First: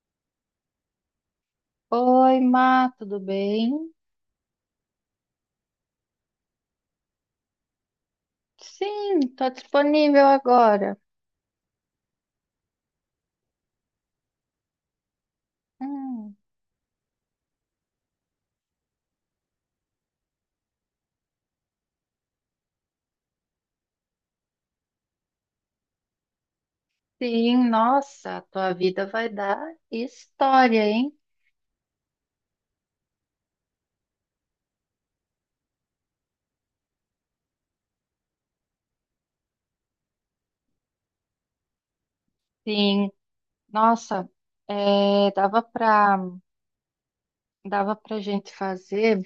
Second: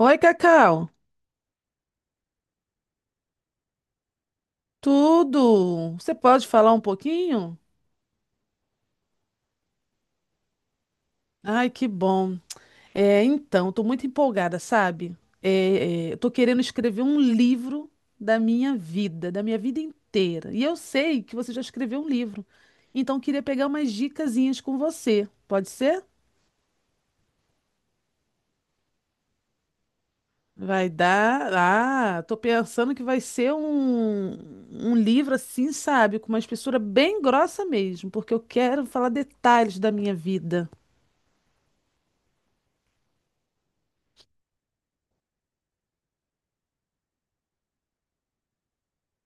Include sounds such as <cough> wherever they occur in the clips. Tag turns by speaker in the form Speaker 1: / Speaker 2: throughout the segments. Speaker 1: Oi, Cacau.
Speaker 2: Oi, Má, tudo bem?
Speaker 1: Tudo? Você pode falar um pouquinho?
Speaker 2: Sim, estou disponível agora.
Speaker 1: Ai, que bom. Então, estou muito empolgada, sabe? Estou
Speaker 2: Hum,
Speaker 1: querendo escrever um livro da minha vida inteira. E eu sei que você já escreveu um livro. Então, eu queria pegar umas dicasinhas com você. Pode ser?
Speaker 2: sim, nossa, a tua vida vai dar história,
Speaker 1: Vai
Speaker 2: hein?
Speaker 1: dar. Ah, tô pensando que vai ser um livro assim, sabe? Com uma espessura bem grossa mesmo, porque eu quero falar detalhes da minha vida.
Speaker 2: Sim, nossa, é, dava para gente fazer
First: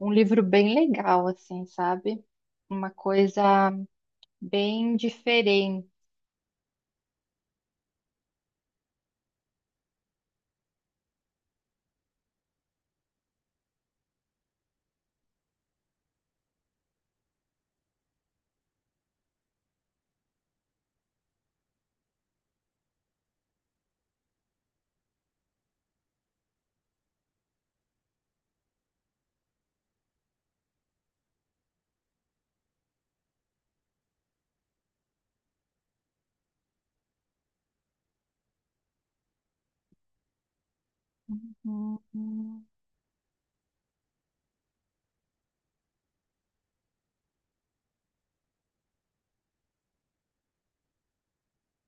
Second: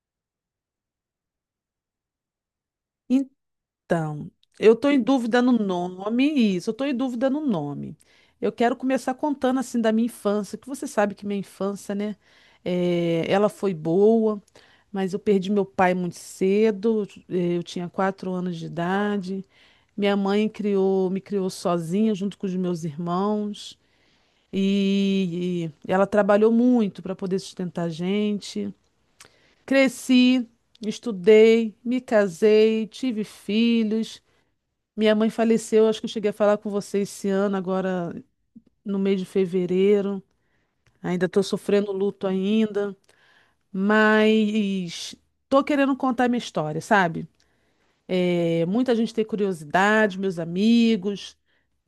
Speaker 2: um livro bem legal, assim, sabe? Uma coisa
Speaker 1: Então, eu estou
Speaker 2: bem
Speaker 1: em dúvida no
Speaker 2: diferente.
Speaker 1: nome, isso, eu estou em dúvida no nome. Eu quero começar contando assim da minha infância, que você sabe que minha infância, né? Ela foi boa, mas eu perdi meu pai muito cedo, eu tinha 4 anos de idade. Minha mãe me criou sozinha junto com os meus irmãos e ela trabalhou muito para poder sustentar a gente. Cresci, estudei, me casei, tive filhos. Minha mãe faleceu, acho que eu cheguei a falar com você esse ano, agora no mês de fevereiro. Ainda estou sofrendo luto
Speaker 2: Uhum,
Speaker 1: ainda, mas tô querendo contar minha história, sabe? É, muita gente tem curiosidade, meus amigos,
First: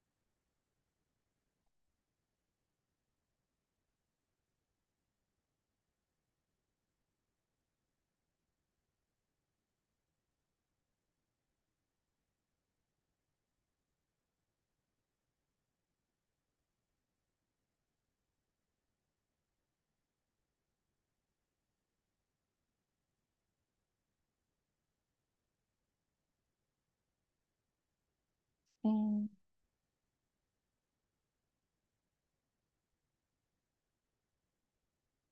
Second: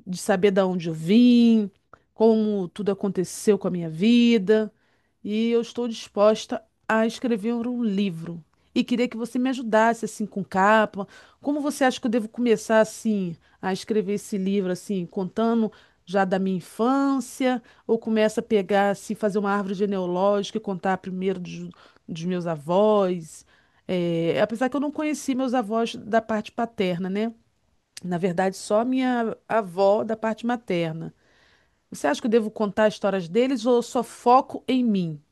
Speaker 1: de saber da onde eu vim, como tudo aconteceu com a minha vida. E eu estou disposta a escrever um livro. E queria que você me ajudasse assim com capa. Como você acha que eu devo começar assim a escrever esse livro assim, contando já da minha infância, ou começa a pegar assim, fazer uma árvore genealógica e contar primeiro dos meus avós? É, apesar que eu não conheci meus avós da parte paterna, né? Na verdade, só
Speaker 2: sim.
Speaker 1: minha avó da parte materna. Você acha que eu devo contar histórias deles ou só foco em mim?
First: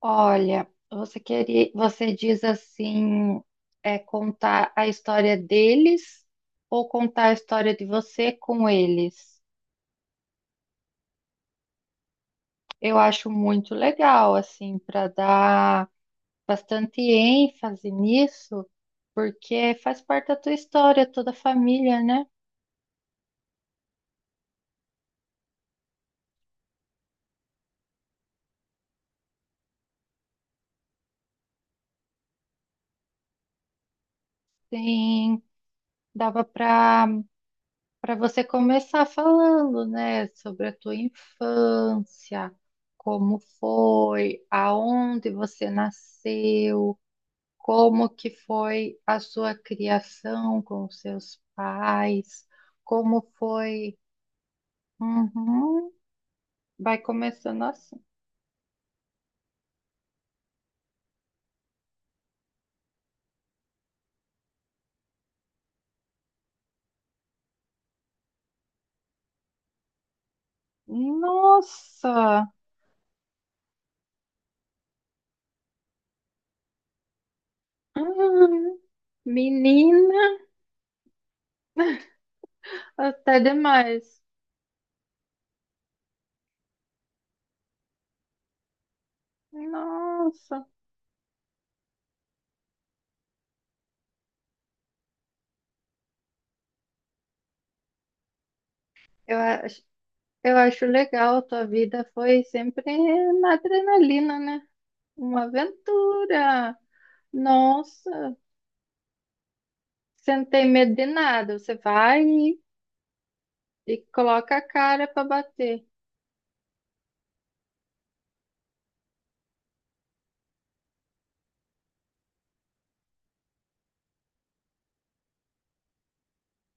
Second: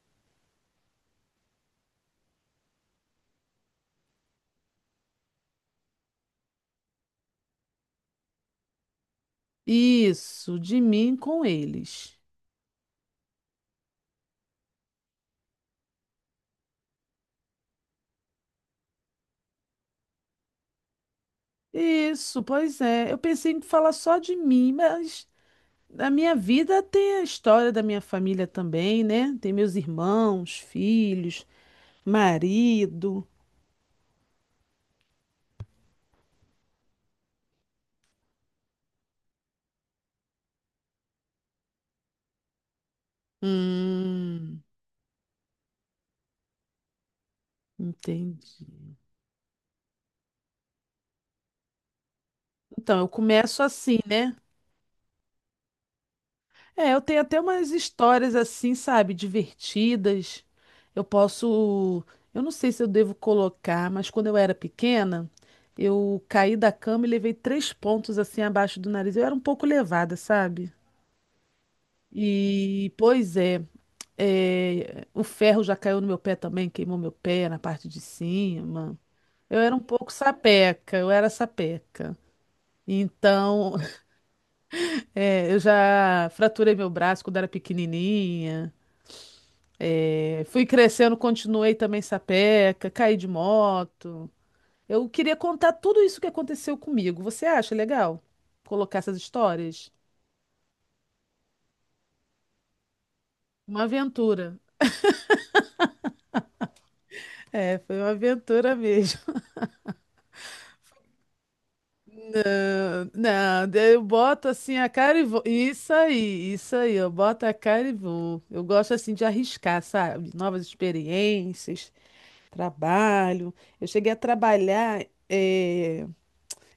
Speaker 2: Olha, você queria, você diz assim, é contar a história deles ou contar a história de você com eles?
Speaker 1: Isso, de mim com eles.
Speaker 2: Eu acho muito legal, assim, para dar bastante ênfase nisso, porque faz parte da tua história, toda a família, né?
Speaker 1: Isso, pois é. Eu pensei em falar só de mim, mas na minha vida tem a história da minha família também, né? Tem meus irmãos, filhos, marido.
Speaker 2: Sim, dava para você começar falando, né, sobre a tua infância, como foi,
Speaker 1: Hum,
Speaker 2: aonde você nasceu, como que
Speaker 1: entendi.
Speaker 2: foi a sua criação com os seus pais,
Speaker 1: Então, eu
Speaker 2: como
Speaker 1: começo
Speaker 2: foi.
Speaker 1: assim, né?
Speaker 2: Uhum.
Speaker 1: É,
Speaker 2: Vai
Speaker 1: eu tenho até
Speaker 2: começando
Speaker 1: umas
Speaker 2: assim.
Speaker 1: histórias assim, sabe, divertidas. Eu posso, eu não sei se eu devo colocar, mas quando eu era pequena, eu caí da cama e levei três pontos assim abaixo do nariz. Eu era um pouco levada, sabe?
Speaker 2: Nossa.
Speaker 1: E, pois é, é, o ferro já caiu no meu pé também, queimou meu pé na parte de
Speaker 2: Hum,
Speaker 1: cima. Eu era um pouco
Speaker 2: menina,
Speaker 1: sapeca, eu era sapeca.
Speaker 2: até
Speaker 1: Então,
Speaker 2: demais.
Speaker 1: <laughs> é, eu já fraturei meu braço quando era pequenininha. É, fui
Speaker 2: Nossa,
Speaker 1: crescendo, continuei também sapeca, caí de moto. Eu queria contar tudo isso que aconteceu comigo. Você acha legal colocar essas
Speaker 2: eu acho
Speaker 1: histórias?
Speaker 2: eu acho legal, a tua vida foi sempre na
Speaker 1: Uma
Speaker 2: adrenalina,
Speaker 1: aventura.
Speaker 2: né? Uma aventura.
Speaker 1: É, foi uma
Speaker 2: Nossa,
Speaker 1: aventura mesmo.
Speaker 2: você não tem medo de nada, você vai
Speaker 1: <laughs> Não, daí
Speaker 2: e
Speaker 1: eu boto
Speaker 2: coloca a
Speaker 1: assim a
Speaker 2: cara
Speaker 1: cara
Speaker 2: para
Speaker 1: e vou.
Speaker 2: bater.
Speaker 1: Isso aí, eu boto a cara e vou. Eu gosto assim de arriscar, sabe? Novas experiências, trabalho. Eu cheguei a trabalhar.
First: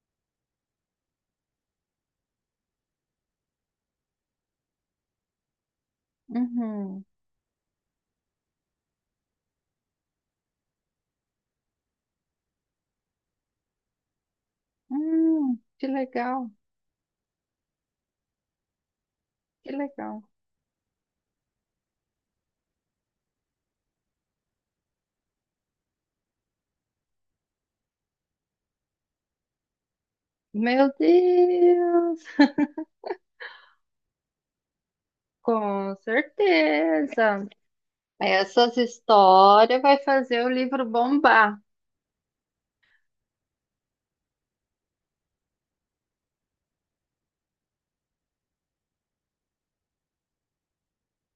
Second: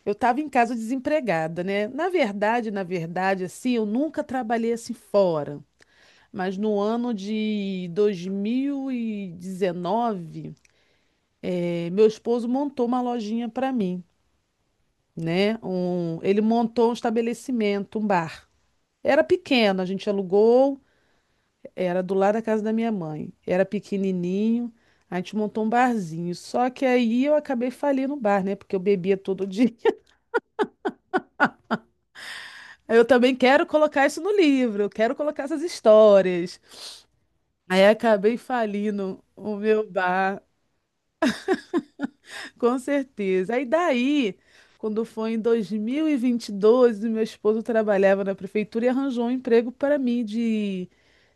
Speaker 1: Eu estava em casa desempregada, né? Na verdade, assim, eu nunca trabalhei assim fora. Mas no
Speaker 2: Uhum.
Speaker 1: ano de 2019, meu esposo montou uma lojinha para mim, né?
Speaker 2: Que
Speaker 1: Um, ele
Speaker 2: legal,
Speaker 1: montou um estabelecimento, um bar. Era
Speaker 2: que
Speaker 1: pequeno, a gente
Speaker 2: legal.
Speaker 1: alugou, era do lado da casa da minha mãe. Era pequenininho, a gente montou um barzinho. Só que aí eu acabei falindo no bar, né? Porque eu bebia todo dia.
Speaker 2: Meu Deus,
Speaker 1: Eu também quero colocar isso no livro, eu quero
Speaker 2: <laughs>
Speaker 1: colocar essas
Speaker 2: com
Speaker 1: histórias.
Speaker 2: certeza.
Speaker 1: Aí acabei
Speaker 2: Essas
Speaker 1: falindo o
Speaker 2: histórias
Speaker 1: meu
Speaker 2: vai
Speaker 1: bar,
Speaker 2: fazer o livro bombar.
Speaker 1: com certeza. Aí daí, quando foi em 2022, meu esposo trabalhava na prefeitura e arranjou um emprego para mim de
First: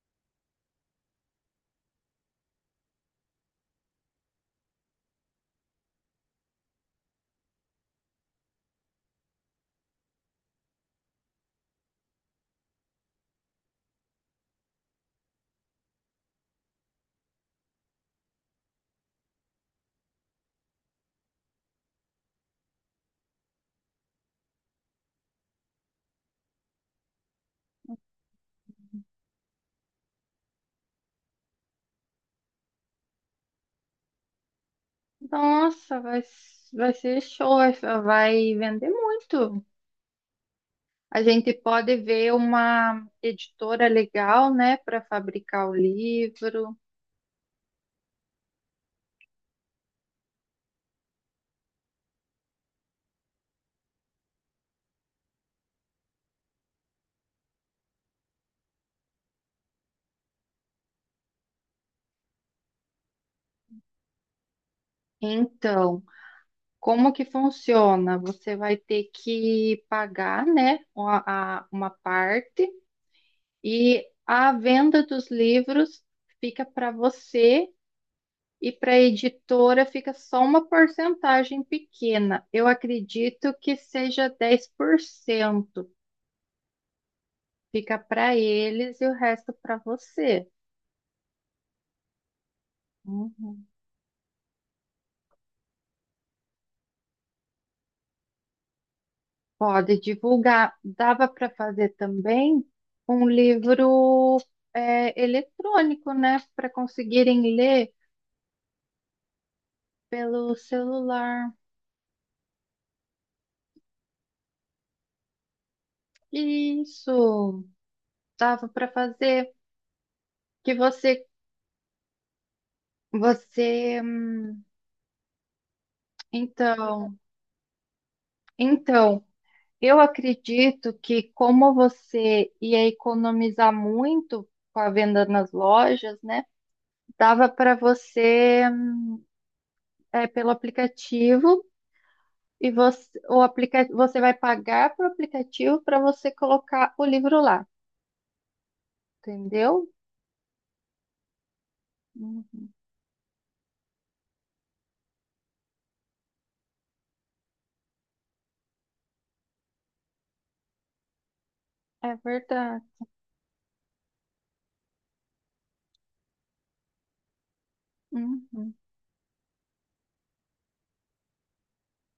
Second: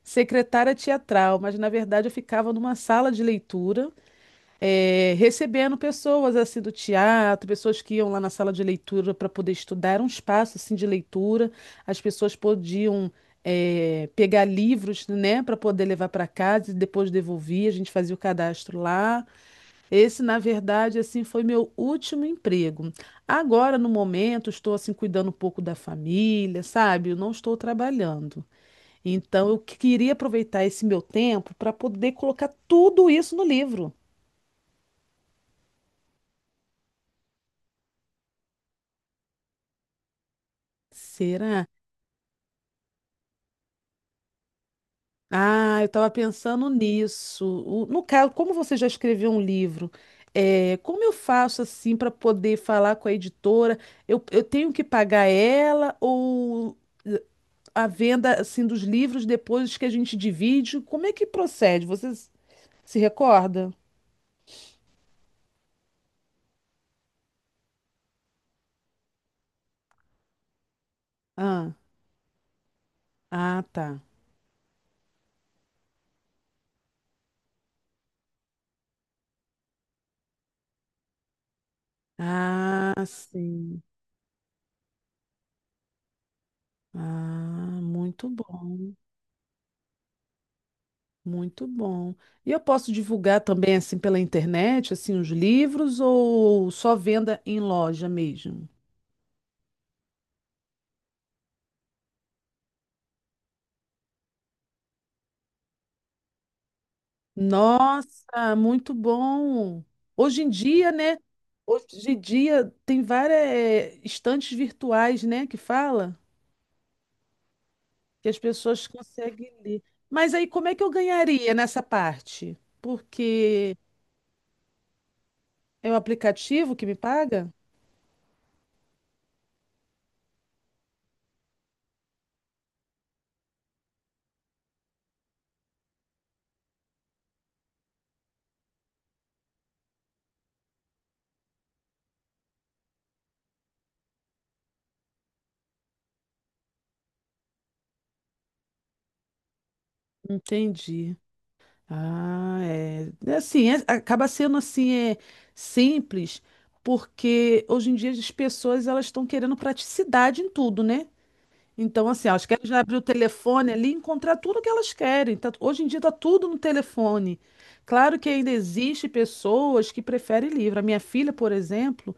Speaker 1: secretária teatral, mas na verdade eu ficava numa sala de leitura recebendo pessoas assim do teatro, pessoas que iam lá na sala de leitura para poder estudar, era um espaço assim de leitura, as pessoas podiam pegar livros, né, para poder levar para casa e depois devolver, a gente fazia o cadastro lá. Esse, na verdade, assim, foi meu último emprego. Agora, no momento, estou assim cuidando um pouco da família, sabe? Eu não estou trabalhando. Então, eu queria aproveitar esse meu tempo para poder colocar tudo isso no livro.
Speaker 2: Nossa, vai, vai ser show, vai vai vender muito. A gente
Speaker 1: Será?
Speaker 2: pode ver uma editora legal, né, para fabricar o
Speaker 1: Ah, eu estava pensando
Speaker 2: livro.
Speaker 1: nisso. No caso, como você já escreveu um livro, é, como eu faço assim para poder falar com a editora? Eu tenho que pagar ela ou eh, a venda assim dos livros depois que a gente divide? Como é que procede? Você se recorda?
Speaker 2: Então, como que funciona? Você vai ter que pagar, né, uma, a-
Speaker 1: Ah,
Speaker 2: uma parte
Speaker 1: ah, tá.
Speaker 2: e a venda dos livros fica para você e para a editora fica só uma porcentagem pequena. Eu
Speaker 1: Ah,
Speaker 2: acredito que
Speaker 1: sim.
Speaker 2: seja 10%.
Speaker 1: Ah,
Speaker 2: Fica
Speaker 1: muito
Speaker 2: para
Speaker 1: bom.
Speaker 2: eles e o resto para você.
Speaker 1: Muito bom. E eu posso divulgar
Speaker 2: Uhum.
Speaker 1: também assim pela internet, assim, os livros ou só venda em loja mesmo?
Speaker 2: Pode divulgar. Dava para fazer também um livro é, eletrônico, né? Para conseguirem ler
Speaker 1: Nossa, muito bom. Hoje em
Speaker 2: pelo
Speaker 1: dia, né?
Speaker 2: celular.
Speaker 1: Hoje em dia tem várias estantes virtuais, né, que fala
Speaker 2: Isso,
Speaker 1: que as
Speaker 2: dava
Speaker 1: pessoas
Speaker 2: para fazer.
Speaker 1: conseguem ler. Mas aí como
Speaker 2: Que
Speaker 1: é que eu
Speaker 2: você,
Speaker 1: ganharia nessa parte? Porque
Speaker 2: você,
Speaker 1: é o aplicativo que me
Speaker 2: então,
Speaker 1: paga?
Speaker 2: então, eu acredito que como você ia economizar muito com a venda nas lojas, né? Dava para você é, pelo aplicativo. E você, o aplica, você vai pagar para o aplicativo para você colocar o livro lá, entendeu?
Speaker 1: Entendi. Ah,
Speaker 2: Uhum.
Speaker 1: é. É assim, acaba sendo assim, é simples, porque hoje em dia as pessoas elas estão querendo praticidade em tudo, né? Então,
Speaker 2: É
Speaker 1: assim, elas querem já
Speaker 2: verdade.
Speaker 1: abrir o telefone ali e encontrar tudo que elas querem. Hoje em dia está tudo no telefone. Claro que ainda
Speaker 2: Uhum.
Speaker 1: existe pessoas que preferem livro. A minha filha, por exemplo,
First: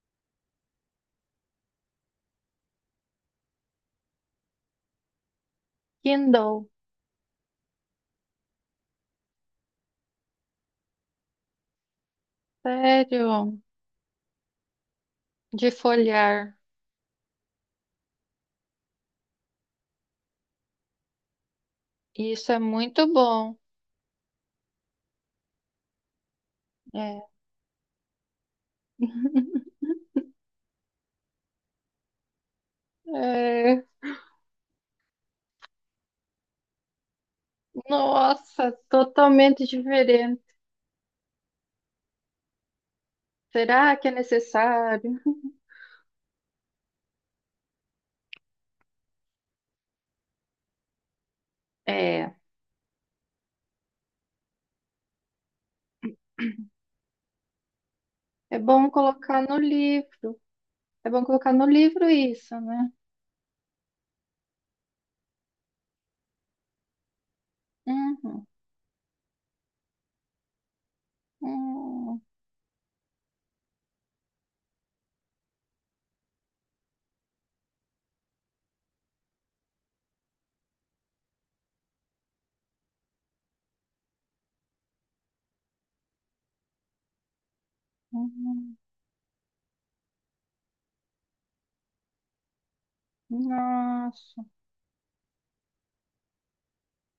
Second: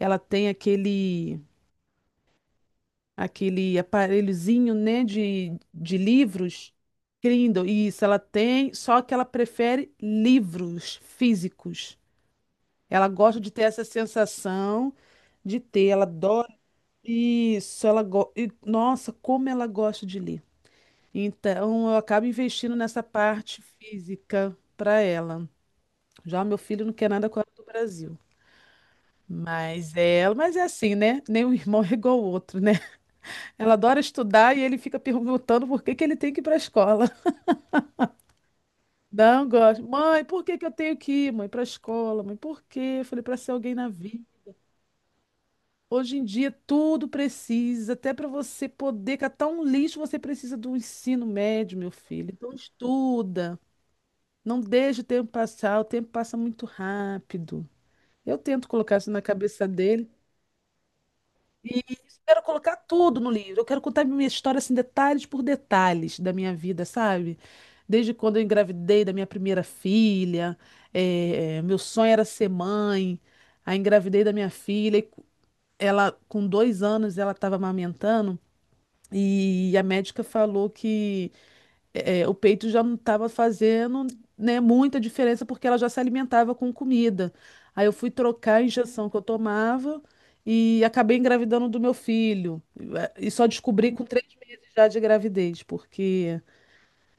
Speaker 1: ela tem aquele aparelhozinho, né, de
Speaker 2: Kindle,
Speaker 1: livros. Kindle. Isso, ela tem, só que ela prefere livros físicos. Ela gosta de
Speaker 2: sério,
Speaker 1: ter essa sensação de
Speaker 2: de
Speaker 1: ter, ela adora
Speaker 2: folhear.
Speaker 1: isso, e, nossa, como ela gosta de ler. Então, eu acabo
Speaker 2: Isso é
Speaker 1: investindo nessa
Speaker 2: muito bom.
Speaker 1: parte física para ela. Já o meu filho não quer
Speaker 2: É.
Speaker 1: nada com ela do Brasil.
Speaker 2: <laughs>
Speaker 1: Mas ela, mas é assim, né? Nem um irmão <laughs> é igual ao outro, né? Ela
Speaker 2: É.
Speaker 1: adora estudar e ele fica perguntando por que que ele tem que ir para a escola. <laughs>
Speaker 2: Nossa,
Speaker 1: Não
Speaker 2: totalmente
Speaker 1: gosto. Mãe,
Speaker 2: diferente.
Speaker 1: por que que eu tenho que ir, mãe, para a escola? Mãe, por quê? Eu falei, para ser alguém na
Speaker 2: Será que é
Speaker 1: vida.
Speaker 2: necessário?
Speaker 1: Hoje em dia tudo precisa, até para você poder catar um lixo, você precisa do ensino médio, meu filho.
Speaker 2: É,
Speaker 1: Então estuda. Não deixe o tempo passar, o tempo passa muito rápido. Eu
Speaker 2: é
Speaker 1: tento
Speaker 2: bom
Speaker 1: colocar isso na
Speaker 2: colocar no
Speaker 1: cabeça dele.
Speaker 2: livro. É bom colocar no
Speaker 1: E
Speaker 2: livro
Speaker 1: isso, quero
Speaker 2: isso,
Speaker 1: colocar
Speaker 2: né?
Speaker 1: tudo no livro. Eu quero contar minha história assim, detalhes por detalhes da minha vida, sabe? Desde quando eu
Speaker 2: Uhum.
Speaker 1: engravidei da minha primeira filha, meu sonho
Speaker 2: Uhum.
Speaker 1: era ser mãe. Aí engravidei da minha filha, e ela com 2 anos ela estava amamentando e a médica falou que o peito já não estava fazendo, né, muita diferença porque ela já se alimentava com comida. Aí eu fui trocar a
Speaker 2: Uhum.
Speaker 1: injeção que eu tomava e acabei engravidando do meu filho. E só descobri com três
Speaker 2: Nossa.
Speaker 1: dias já de gravidez, porque,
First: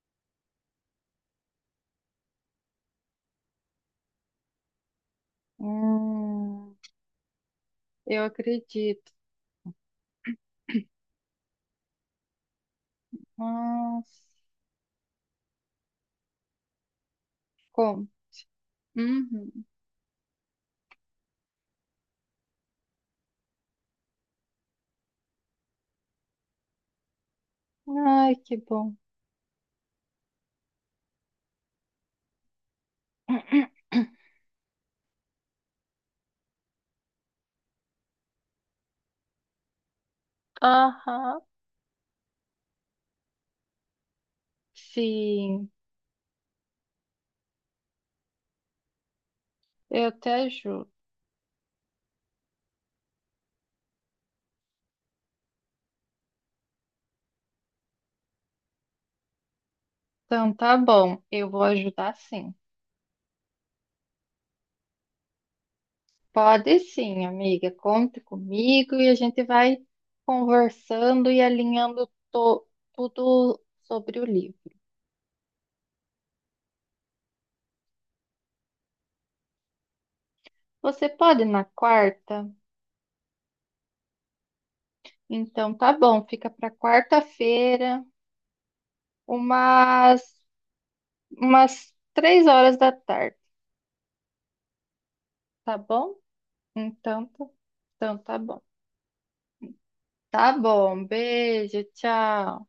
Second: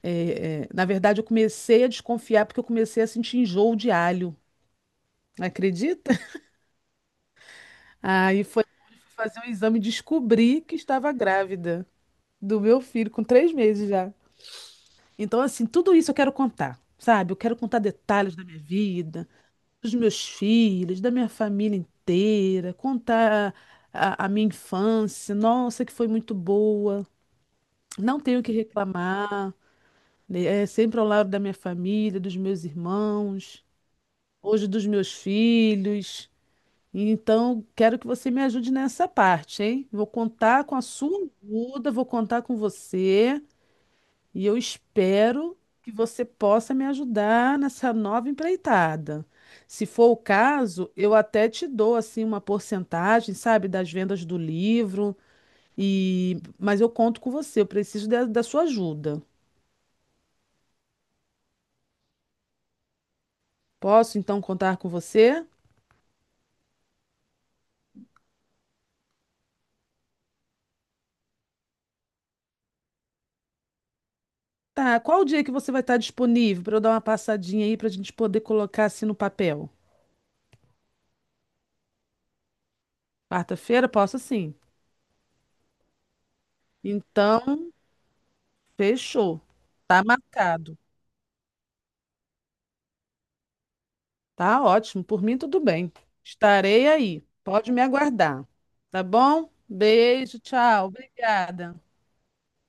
Speaker 1: na verdade, eu comecei a desconfiar porque eu comecei a sentir enjoo de alho. Acredita? <laughs>
Speaker 2: Hum, eu
Speaker 1: Aí foi
Speaker 2: acredito.
Speaker 1: fazer um exame e descobri que estava grávida do meu filho, com 3 meses já.
Speaker 2: Nossa,
Speaker 1: Então, assim, tudo isso eu quero contar, sabe? Eu quero contar
Speaker 2: como?
Speaker 1: detalhes da minha vida,
Speaker 2: Uhum.
Speaker 1: dos meus filhos, da minha família inteira, contar a minha infância. Nossa, que foi muito boa. Não
Speaker 2: Ai,
Speaker 1: tenho o que
Speaker 2: que bom.
Speaker 1: reclamar, né? É sempre ao lado da minha família, dos meus irmãos,
Speaker 2: <clears throat>
Speaker 1: hoje dos meus filhos. Então, quero que você me ajude nessa parte, hein? Vou contar com a sua
Speaker 2: Aham,
Speaker 1: ajuda, vou contar com você. E eu espero
Speaker 2: sim,
Speaker 1: que você possa me ajudar nessa nova empreitada. Se
Speaker 2: eu
Speaker 1: for o
Speaker 2: te ajudo.
Speaker 1: caso, eu até te dou assim uma porcentagem, sabe, das vendas do livro. E mas eu conto com você, eu preciso da sua ajuda.
Speaker 2: Então tá bom, eu vou ajudar sim.
Speaker 1: Posso então contar com você?
Speaker 2: Pode sim, amiga, conte comigo e a gente vai conversando e alinhando to- tudo sobre o livro.
Speaker 1: Tá, qual o dia que você vai estar disponível para eu dar uma passadinha aí para a gente poder colocar assim no papel?
Speaker 2: Você pode na quarta?
Speaker 1: Quarta-feira, posso sim.
Speaker 2: Então tá bom, fica para
Speaker 1: Então,
Speaker 2: quarta-feira,
Speaker 1: fechou. Tá
Speaker 2: umas
Speaker 1: marcado.
Speaker 2: umas 3 horas da tarde,
Speaker 1: Tá ótimo, por mim tudo
Speaker 2: tá
Speaker 1: bem.
Speaker 2: bom?
Speaker 1: Estarei aí.
Speaker 2: Então, tá-
Speaker 1: Pode me
Speaker 2: então tá
Speaker 1: aguardar.
Speaker 2: bom.
Speaker 1: Tá bom? Beijo,
Speaker 2: Tá
Speaker 1: tchau.
Speaker 2: bom,
Speaker 1: Obrigada.
Speaker 2: beijo, tchau.